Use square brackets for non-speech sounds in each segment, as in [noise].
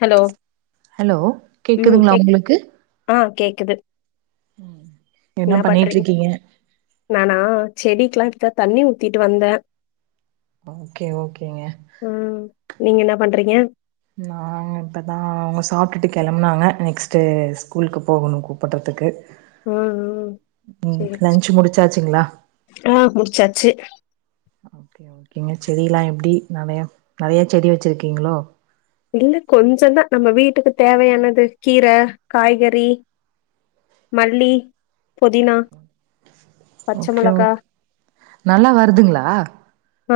Hello hello ம் கேட்குதுங்களா கேக் உங்களுக்கு ஆ கேக்குது என்ன பண்றீங் நானா செடிக்கெல்லா இப்த்தா தண்ணி ஊத்திட்டு வந்தேன் ஓகே ஓகேங்க ம் நீங்க என்ன பண்றீங்க நான் இப்பதான் அவங்க சாப்ட்டுட்டு கிளம்புனாங்க நெக்ஸ்ட்டு ஸ்கூலுக்கு போகணு கூப்பிட்றதுக்கு ம் ம் ம் சேரி லஞ்ச் முடிச்சாச்சிங்களா ஆ முடிச்சாச்சு என்ன செடிலாம் எப்டி நெறையா நெறையா செடி வெச்சுருக்கீங்களோ இல்ல கொஞ்ச தான் நம்ம வீட்டுக்கு தேவையானது கீரை காய்கறி மல்லி பொதினா பச்ச ஓகே மொளகா ஓகே நல்லா வருதுங்களா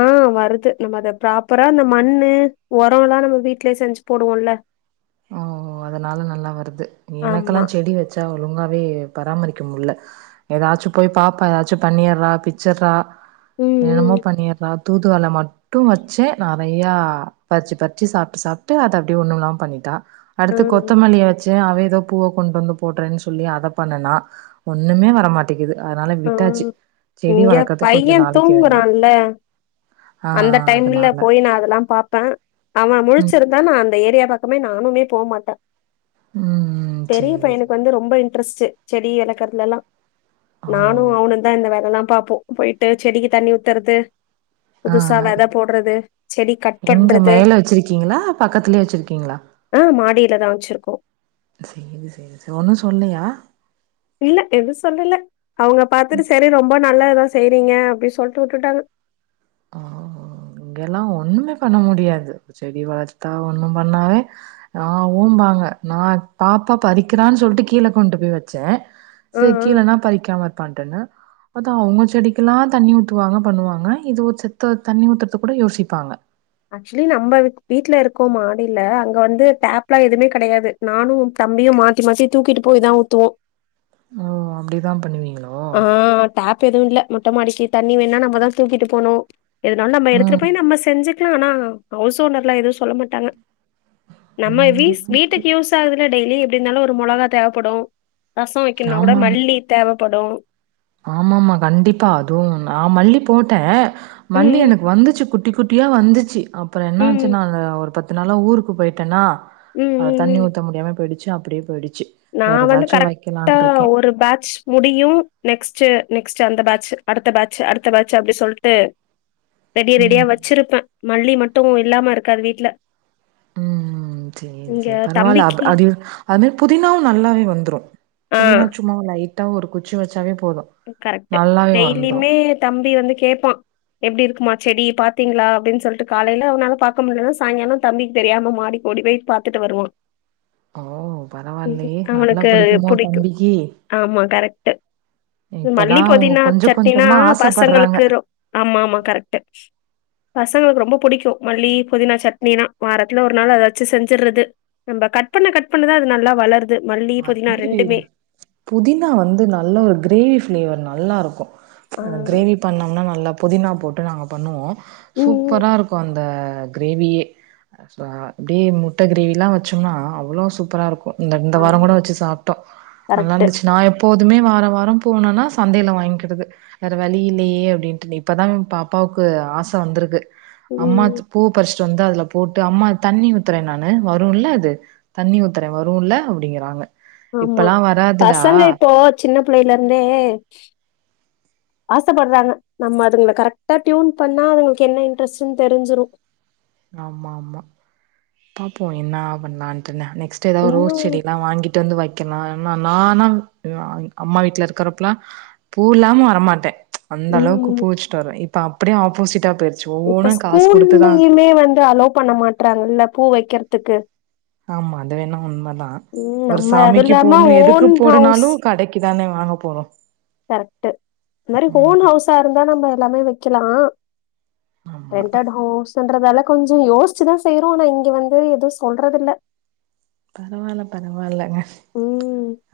ஆ வருது நம்ம அத ப்ராப்பரா இந்த மண்ணு உரம் எல்லா நம்ம வீட்லேயே செஞ்சு போடுவோல்லே ஓ அதனால நல்லா வருது ஆமா எனக்கெல்லாம் செடி வெச்ச ஒழுங்கவே பராமரிக்க முட்ல ஏதாச்சும் போய் பாப்பா ஏதாச்சு பண்ணியிறா பிச்யிறா என்னனெமோ ம் ம் பண்ணியிறா தூதுவல்ல மட் மட்டும் வெச்சேன் நெறையா பறிச்சு பறிச்சு சாப்ட்டு சாப்ட்டு அத அப்டியே ஒண்ணும்ல்லாம பண்ணிட்டா ஆ அடுத்து கொத்தமல்லிய வெச் அவ ஏதோ பூவ கொண்டு போடுறேன்னு சொல்லி அதை பண்ணுனா ஒன்னுமே வரமாட் டேகிது ஆ விட்டாச்சு செடி இங்க வளர்க்குறதுக்கு கொஞ்ச பைய நாளைக்கு வேணா தூங்குறான்ல ஆ அந்த டைம்ல அதனால போய் நான் அதெல்லாம் பாப்பேன் அவன் ம் முழச்சிருந் த நான் அந்த ஏரியா பக்கமே நானுமே போ மாட்டேன் ம் பெரிய சேரி சேரி பையனுக்கு வந்து ரொம்ப ரொம்ப இன்ட்ரெஸ்ட் செடி இளக்கறல எல்லா ஓ நானும் அவனும் இந்த எல்லா பாப்போம் போயிட்டு செடிக்கு தண்ணி ஊத்துறது புதுசா ஆ வெத போடுறது செடி கட் எங்க பண்றது மேல வச்சிருக்கீங்களா பக்கத்துலயே வச்சிருக்கீங்களா ஆ மாடியிலதான் வெச்சிருக்கோ செரிங்க செரிங்க ஒன்னு சொல்லையா இல்ல எதுவும் சொல்லல அவங்க பாத்துட்டு செரி ரொம்ப நல்லது தான் செய்றீங்க அப்டின்னு சொல்லிட்டு வுட்டுட்டாங்க இங்கெல்லாம் ஒண்ணுமே பண்ண முடியாது செடி வளத்தா ஒண்ணு பண்ணாவே ஆ ஓம்பாங்க நான் பாப்பா பறிக்கிறான்னு சொல்லிட்டு கீழே கொண்டு போய் வெச்சேன் ஆ செரி ஆ கீழனா பறிக்காம இருப்பான்ட்டேன்னு அதா அவங்க செடிக்கெல்லா தண்ணி ஊத்துவாங்க பண்ணுவாங்க இது ஒரு செத்த தண்ணி ஊத்துறதுக் கூட யோசிப்பாங்க ஆக்சுவலி நம்ம வீட்ல இருக்கோ மாடியில அங்க வந்து டேப்லா எதுமே கெடயாது நானு தம்பியு மாத்தி மாத்தி தூக்கிட்டு போய் தா ஊத்துவோ ஓ அப்டிதா பண்ணுவீங்ளோ ஆ டேப் எதுவு இல்ல மொட்டமாடிக்கு தண்ணி வேண்ணா நம்ம தா தூக்கிட்டு போணு எதுனாலு நம்ம எடுத்துட்டு ம் போய் நம்ம செஞ்சுக் லா ஆனா ஹவுஸ் ஓனர்லா எதுவு சொல்ல மாட்டாங்க நம்ம இங்கெல்லா வீஸ் இப்டி வீட்டுக்கு யூஸ் பத்தாதுல டெய்லி எப்டி இருந்தாலு ஒரு மொளகா தேவைப்படு ரசோ வைக்கண்னா கூட ஆமா ஆமா மல்லி தேவப்படு ஆமாமா கண்டிப்பா அதுவு நா மல்லி போட்டே ம் மல்லி ம் எனக்கு வந்துச்சு குட்டி குட்டியா வந்துச்சு அப்றோ என்ன ம் ஆச்சுனா வெ ஒரு பத்து நாளா ஊருக்கு போயிட்டேனா ம் அ ம் தண்ணி ம் ஊத்த முடியாமே போயிடுச்சு அப்டியே போயிடுச்சு நா வேற வந்து ஏதாச்சும் கரெக்டா வைக்கலான்னு இருக்கேன். ஒ ரு பேட்ச் முடியு நெக்ஸ்டு நெக்ஸ்டு அந்த பேட்ச் அடுத்த பேட்ச் அடுத்த பேட்ச் அப்டி சொல்ட்டு ரெடி ரெடியா ம். வச்சிருப்பே மல்லி மட்டு இல்லாம இருக்காது வீட்ல ம் ம் செரி இங்க செரி பரவால்ல அப் தம்பிக்கு அது அது புதினாவு நல்லாவே வந்துரு ஆ புதினா சும்மா லைட்டா ஒரு குச்சி வச்சாவே போது கரெக்டு டெய்லியுமே தம்பி வந்து கேப்பா எப்டி இருக்குமா செடி பாத்தீங்ளா அப்டின் சொல்ட்டு காலைல அவனால பாக்க முட்லனா சாயங்காலோ தம்பிக்கு தெரியாம மாடிக்கு ஓடி போய் பாத்துட்டு வருவா ஓ! ம்ஹூ பரவாயில்லயே! நல்லா அவனுக்கு பிடிக்குமோ புடிக்கு தம்பிக்கு? ஆமா கரெக்டு மல்லி இப்பதான் அவங்க புதினா கொஞ்சம் சட்னினா கொஞ்சமா ஆசைப்படுறாங்க. பசங்களுக்கு ரொ ஆமா ஆமா கரெக்டு பசங்களுக்கு ரொம்ப பிடிக்கு மல்லி புதினா சட்னினா வாரத்துல ஒரு நாள் அத வச்சு செஞ்சுறது நம்ப கட் பண்ண கட் பண்ணதா அது நல்லா வளருது மல்லி அது புதினா மாரி ரெண்டுமே புதினா வந்து நல்ல ஒரு கிரேவி பிளேவர் நல்லா இருக்கு ஆ அ கிரேவி பண்ணோம்னா நல்லா புதினா போட்டு நாங்க பண்ணுவோ ம் ம் சூப்பரா இருக்கு அந்த கிரேவியே சோ இப்டி முட்ட கிரேவிலா வச்சோம்னா அவ்ளோ சூப்பரா இருக்கு இந்த இந்த வாரோங் ஆமா கூட வச்சு சாப்ட்டோ நல்லா கரெக்ட் இருந்துச்சு நாயெப் போதுமே வார வாரோ போனோனா சந்தையில வாங்கிறது வேற வழி இல்லையே அப்டின்ட்டு இப்பதா எ பாப்பாவுக்கு ஆச வந்திருக்கு ம் அம்மாத் பூ பர்ஸ் சு வந்து அதுல போட்டு அம்மா தண்ணி ஊத்துறே நானு வருல்ல அது தண்ணி ஊத்துறே வருல்ல அப்டிங்கிறாங்க ஆமா இப்பல்லா வராதுடா பசங்க இப்போ சின்ன புள்ளையிலே இருந்தே ஆசப்படுறாங்க நம்ம அதுங்கள கரெக்டா டியுன் பண்ணா அதுங்களுக்கு என்ன இன்ட்ரெஸுன் தெரிஞ்சிரு ஆமா ஆமா பாப்போ என்ன பண்ணலான்ட்டுனு நெக்ஸ்ட்டு ஏதோ இன்னு ரோஸ் செடிலா வாங்கி டு வந்து வைக்கலா நா நானா [unintelligible] அம்மா வீட்ல இருக்கிறப்பலா பூ இல்லாம வரமாட்டே அந்த அளவுக்கு ம் பூவச்சுட்டு வருவே இப்ப அப்டியே ஆப்போசிட்டா போயிருச் இப்ப ஸ்கூல்லையுமே வந்து அலோ பண்ண மாட்டறாங்கல்ல பூ வைக்றதுக்கு ஆமா அது வேணா உண்மதா ம் ஒரு நம்ம அது சாமிக்கு இல்லாம போட்ணு எதுக்கு ஓன் ஹவுஸ் போடனாலு கடைக் கி தான ‌வாங்க போறோ கரெக்டு இந்த மாரி ம் ஓன் ஹவுஸா இருந்தா நம்ம எல்லாமே வைக்கலா ஆமா ரென்டட் ஹவுஸுன்றதால கொஞ்சோ யோசிச்சுதா செய்றோ ஆனா இங்க வந்து எதுவு சொல்றது இல்ல பரவால்ல பரவால்லங்க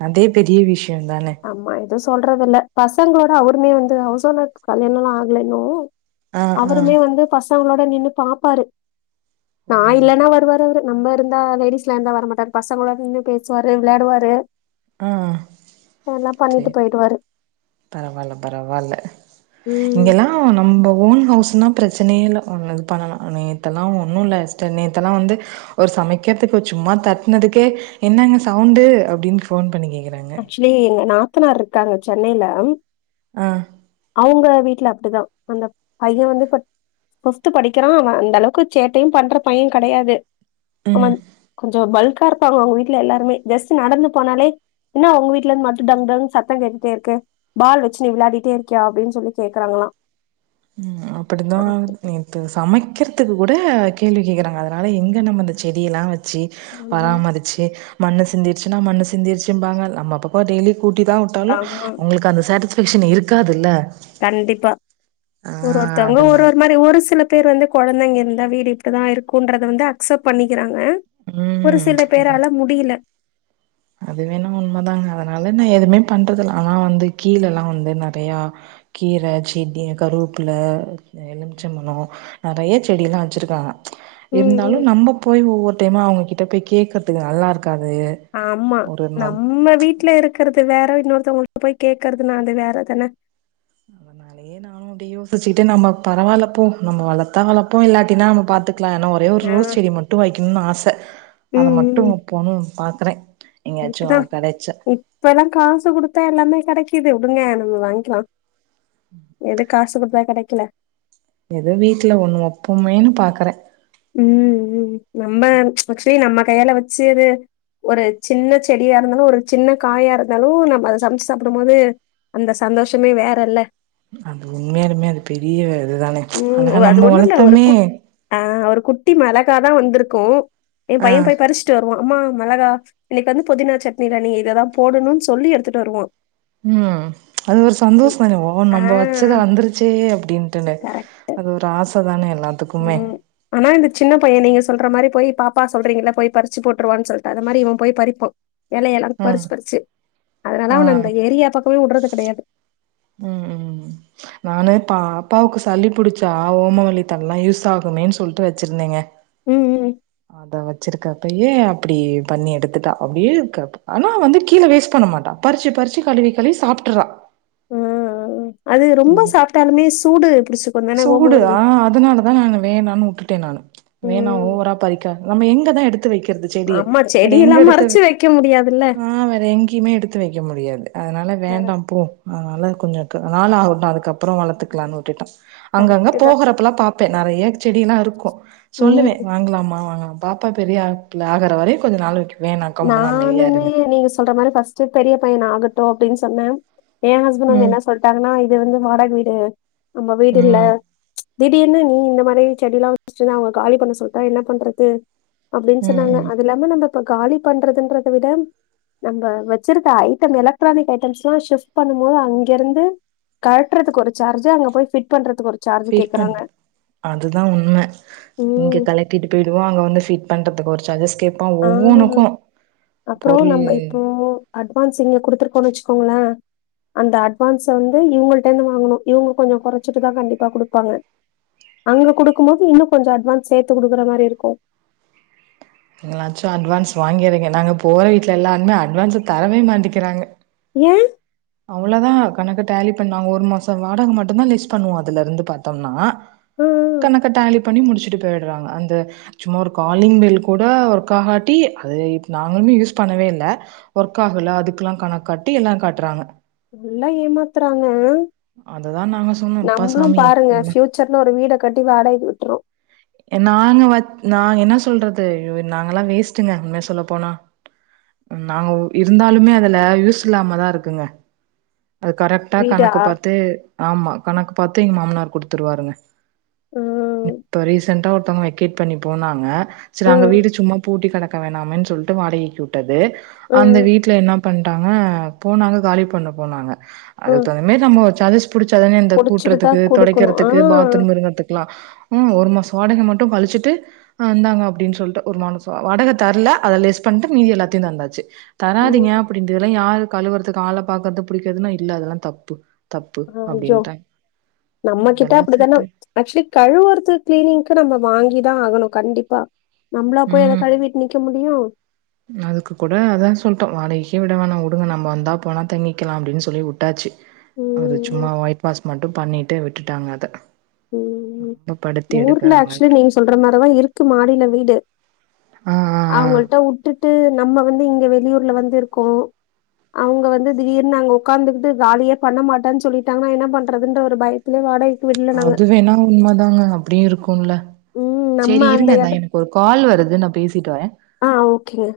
அதே பெரிய விஷ்யோந்தான அம்மா எதுவு சொல்றதில்ல பசங்களோட அவருமே வந்து ஹவுஸ் ஓனார்கு கல்யாணல்லா ஆகல இன்னு ஆ ஆ அவருமே வந்து பசங்களோட நின்னு பாப்பாரு நா ஓ இல்லன்னா வருவாரு அவரு நம்ப இருந்தா லேடிஸ்லா இருந்தா வர மாட்டாரு பசங்களோடு நின்னு பேசுவாரு வெளையாடுவாரு ஆ ஓ எல்லாம் பண்ணிட்டு சேரி போயிடுவாரு பரவால்ல பரவால்ல ம் இங்கெல்லாம் நம்ப ஓன் ஹவுஸ்னா பிரச்சனையே இல்ல ஒன்னு பண்ணலாம் நேத்தெல்லாம் ஒன்னு இல்ல சிஸ்டர் நேத்தெல்லாம் வந்து ஒரு சமைக்கிறதுக்கு சும்மா தட்டுனதுக்கே என்ன அங்க சவுண்ட் அப்டின்னு ஃபோன் பண்ணிக்கேக்க ஆக்சுலி எங்க நாத்தனார் இருக்காங்க சென்னையில ஆ அவுங்க வீட்ல அப்டிதான் அந்த பையன் வந்து இப்ப பிஃப்து படிக்கிறான் அவ அந்த அளவுக்கு சேட்டையும் பண்ற பையன் கெடையாது ம். அவன் கொஞ்சம் பல்கா இருப்பாங்க அவுங்க வீட்ல எல்லாருமே ஜஸ்ட் நடந்து போனாலே என்னா உங்க வீட்ல இருந்து மட்டும் டங் டங்கு சத்தம் கேட்டுட்டே இருக்கு பால் வச்சு நீ விளையாடிட்டே இருக்கியா அப்டின்னு சொல்லி கேக்குறாங்களா ஆ அப்படிந்தா நேத்து சமைக்கிறதுக்கு கூட கேள்வி கேக்குறாங்க அதனால எங்கே நம்ம இந்த செடியெல்லாம் வச் வச்சு ஆமா பராமரிச்சு ச்சு மண்ணு சிந்திச்சுன்னா மண்ணு சிந்திர்ச்சுபாங்க நம்ம பக்கம் டெய்லி கூட்டி தா வுட்டாலும் ஆமா, அவுங்களுக்கு அந்த சட்டிஸ்ஃபாக்ஷன் இருக்காதுல்ல கண்டிப்பா ஆ ஒரு ஒருத்தவங்க ஒரு அதனா ஒரு மாரி ஒரு சில பேர் வந்து கொழந்தைங்க இருந்தா வீடு இப்டிதான் இருக்குங்கறத வந்து அக்செப்ட் பண்ணிக்கிறாங்க ஒரு ம் சில பேரால முடியல அது வேணா உண்மைதாங்க அதனால நான் எதுவுமே பண்றதுல ஆனா வந்து கீழ எல்லாம் வந்து நெறையா கீர செடி கருவபிள்ள எலுமிச்சை பழம் நறைய செடியிலாம் வச்சுருக்காங்க ம் ம் இருந்தாலும் நம்ப போய் ஒவ்வொரு டைமா அவுங்ககிட்ட போய் கேக்குறதுக்கு நல்லா இருக்காது ஆமா ஒரு நம் நம்ம வீட்ல இருக்கறது வேற இன்னொருத்தவங்க [unintelligible] போய் கேக்குறது ந அது வேற தான நானும் அப்பிடியே யோசிச்சுட்டு நம்ம பராவல்ல போ நம்ம வளத்தா வளப்போம் இல்லாட்டின்னா நம்ம பாத்துக்கலாம் ஒரே ஒரு ஆ ரோஸ் செடி மட்டும் வைய்க்கணும்னு ஆச அதை ம் மட்டும் வக்கணும் பாக்குறே எங்கயாச்சு அதுக்குதான் கெடைச்சா இப்ப எல்லாம் காசு குடுத்தா எல்லாமே கெடைக்குது விடுங்க நம்ம வாங்கிக்கலாம் எது காசு குடுத்தா கெடைக்கல ஏதோ வீட்ல ஒண்ணு வெப்போமே பாக்குறே ம் ம் நம்ப ஆக்சுவலி நம்ம கையால வச்சு அத ஒரு சின்ன செடியா இருந்தாலும் ஒரு சின்ன காயா இருந்தாலும் நம்ம அத சமைச்சி சாப்பிடும் போது அந்த சந்தோஷமே வேற இல்ல அது உண்மையாலுமே அது பெரிய இதுதானே அழகா நம்ம வளத்தோமே ஆ ஒரு குட்டி மெளகாதா வந்திருக்கும் என் ஆ பைய போயி பரிச் த்து வருவான் அம்மா மெளகா இன்னிக்கு வந்து புதினா சட்னில நீ இதெல்லா போடணும் சொல்லி எடுத்துட்டு வருவா ம் அது ஒரு சந்தோஷம் தானே ஆ நம்ப வச்சது வந்துருச்சே அப்டின் கரெக்ட். அது ஒரு ஆசை தானே எல்லாதுக்குமே ம். ஆனா இந்த சின்ன பையன் நீங்க சொல்ற மாரி போயி பாப்பா சொல்றீங்கள்ள போயி பறிச்சு போட்டுருவான்னு சொல்லிட்டு அது மாரி இவன் போயி பறிப்பா எலையெல்லா ம் பறிச்சி பறிச்சி அதனாலா ஆ அவன அந்த ஏரியா பக்கமே வுடுறது கெடையாது ம் ம் நானே பாப்பாவுக்கு சளி புடிச்சா ஓமவல்லித்தள எல்லாம் யூஸ் ஆகுமேன்னு சொல்லிட்டு வச்சிருந்தேங்க ம் ம் அத வச்சிருக்கப்பயே அப்படி பண்ணி எடுத்துட்டா அப்டியே இருக்கப் ஆனா வந்து கீழ வேஸ்ட் பண்ண மாட்டா பறிச்சி பறிச்சி கழுவி கழுவி சாப்ட்டறா அ ஆ அது ரொம்ப சாப்ட்டாலுமே சூடு புடிச்சி சூடு ஆ அதனாலதா நா வேணானு உட்டுடே நானு வேணா ம். ஓவரா பறிக்க நம்ம எங்கதா எடுத்து வைகிறது செடிய ஆமா வேற செடி எங்க எல்லாம் எடுத்து மறைச்சு வைக்க முடியாதுல்ல. ஆ் வேற எங்க எங்கயுமே எடுத்து வைக்க முடியாது அதனால வேண்டா கரெக்ட் போ அதனால கொஞ்சோ நாள் ஆகட்டு அதுக்கப்றோ வளர்த்துக் க்லானு விட்டுட்டோ அங்கங்க கரெக்ட்டு தான். போகறப்பல்லா பாப்பே நறையா செடி எல்லா இருக்கு ம். சொல்லுவே வாங்லாமா வாங்லாமா பாப்பா பெரிய பிள்ள ஆகுற வரையும் கொஞ்ச நாள் வரைக்கு வேணா கம்முனு அமைதியா நானுமே இருங்கன்ட்டு நீங்க சொல்ற மாரி பஸ்ட் ட்டு பெரிய பையனாகட்டு அப்டின்னு சொன்னே ஏ ஹஸ்பண்ட் வந்து ம் என்ன சொல்ட்டாங்கன்னா இது வந்து வாடகை வீடு நம்ம வீடு இல்ல ம் திடிர்னு நீ இந்த மாரி செடிய எல்லா வச்சிட்டன்னா அவங்க காலி பண்ண சொல்லிட்டா என்ன பண்றது அப்டின்னு ம் சொன்னாங்க ம் அது இல்லாம நம்ம இப்ப காலி பண்றதன்றத விட நம்ம வச்சிருந்த ஐட்டம் எலக்ட்ரானிக் ஐட்டம்ஸ் எல்லா ஷிஃப்ட் பண்ணும் போது அங்கிருந்து கழட்றதுக்கு ஒரு சார்ஜர் அங்க போய்ட் பண்றதுக்கு ஒரு சார்ஜு வெயிட் கேக்குறாங்க. பண்து அதுதா உண்ம இங்க ம். தலை கூட்டிட்டு போயிடுவா அங்கே வந்து பிட் பண்றதுகு ஒரு சஜஸ் கேட்பா ஆ. ஒவ்வொனுக்கு அப்புறம் பொருள் நம்ம இப்போ அட்வான்ஸ் இங்க குடுத்துருகோனு வச்சிகோங்களே அந்த அட்வான்ஸ வந்து இவங்கள்டே இருந்து வாங்கணு இவங்க கொஞ்சசோ கொறைச்சிட்டு தா கண்டிப்பா கொடுபாங்க அங்க குடுக்கும்போது இன்னு கொஞ்சோ அட்வான்ஸ் சேத்து கொடுக்ற மாரி இருக்கும் நீங்களாச்சு அட்வான்ஸ வாங்கிறீங்க நாங்க போற வீட்ல எல்லாருமே அட்வான்ஸ தரவே மாட்டக்றாங்க ஏ அவ்ளோதா கணக்கு டேலி பண்ணாங்க ஒரு மாஷோ வாடகை மட்டும்தா லெஸ் பண்ணுவோ அதுல இருந்து பாத்தோம்னா ஆ, ஆ. கணக்க டேலி பண்ணி முடிச்ட்டு போயிர்றாங்க அந்த சும்மா ஒரு காலிங் பெல் கூட ஒர்க் ஆகாட்டி அது நாங்களு மே கூட யூஸ் பண்ணவே இல்ல ஒர்க் ஆகல அதுக்லா கணக்காட்டி எல்லா காட்றாங்க நல்லா ஏமாத்றாங்க அததா நாங்க சொன்னோ அப்பா நம்மளு சாமி பாருங்க எப்படிலா சட்னு ஒரு வீட கட்டி வாடக விட்ருவோ என் நாங்க வந் நா என்ன சொல்றது நாங்கல்லா வேஸ்ட்டுங்க உன்மைய சொல்ல போனா நாங்க இருந்தாலுமே அதுல யூஸ் இல்லாம தா இருக்குங்க அது கரெட்டா வீடா? கணக்கு பாத்து ஆமா கணக்கு பாத்து எங்க மாமனார் குடுத்துருவாருங்க ஆ இப்ப ரீசெண்டா ஒருத்தவங்க வெக்கேட் பண்ணி போனாங்க சரி அங்க ம். வீடு சும்மா பூட்டி கடக்க வேணாமேன்னு சொல்லிட்டு வாடகைக்கு விட்டது அந்த ம். வீட் ல என்ன பண்ணிடாக போனாங்க காலி பண்ண போனாங்க அதுக்கு ம். தகுந்த மாரி நம்ம சஜஸ் புடிச்சாதானே இந்த புடிச்சுட்டு கூட்டுறதுக்கு தான் குடுக்கணும். ஆ. துடைக்கிறதுக்கு பாத்ரூம் இருங்றதுக்கெலா ம் ஒரு மாசோ வாடகை மட்டு கழிச்சிட்டு அ இந்தாங்க அப்டின்னு சொல்லிட்டு ஒரு மானசோ வடகை தரல அதை லெஸ் பண்ணிட்டு மீதி எல்லாத்தையு தந்தாச்சு தராதிங்க ம். அப்டின்றதெல்லா யாரு கழுவுறது ஆள பாக்குறது புடிக்கறதுன்னு இல்ல அதெல்லா தப்பு தப்பு ஐயோ! அப்படின்ட்டாய்ங் நம்மகிட்ட இதெல்லா அப்படித்தான செட்டாய் ஆக்சுவலி கழவுறது கிளீனிங்கு ஆக்சுவலி கழுவுறது க்ளீனிங்க்கு நம்ம வாங்கி தா ஆகணு கண்டிப்பா நம்மளா போய் அத ம். கழுவி நிக்க முடியு அதுக்கு கூட அதா சொல்ட்டோ வாடகைக்கே விட வேணா உடுங்க நம்ம வந்தா போனா தங்கிக்கலா அப்டின்னு சொல்லி உட்டாச்சு ஒரு ம். சும்மா ஒயிட் வாஷ் மட்டு பண்ணிட்டு விட்டுட்டாங்க அத ம் ரொம்ப படுத்தி ஊர்ல ஆக்சுவலி எடுக்குறாங்கன்ட்டு நீங்க சொல்ற மாரிதா இருக்கு மாடில வீடு ஆ ஆ ஆ அவங்கள்ட்ட வுட்டுட்டு நம்ம வந்து இங்க வெளியூர்ல வந்து இருக்கோ அவங்க வந்து திடீர்னு நாங்க உக்காந்துட்டு காலியே பண்ண மாட்டான்னு சொல்லிட்டாங்கனா என்ன பண்றதுன்ற ஒரு பயம் வாடகைக்கு விடல நாங்க அது வேணா உண்ம தாங்க அப்டியு இருக்கும்ல ம் நம்ம சேரி அந்த இருங்க நா எடத் எனக்கு ஒரு கால் வருது நா பேசிட்டு வரே ஆ ஓகேங்க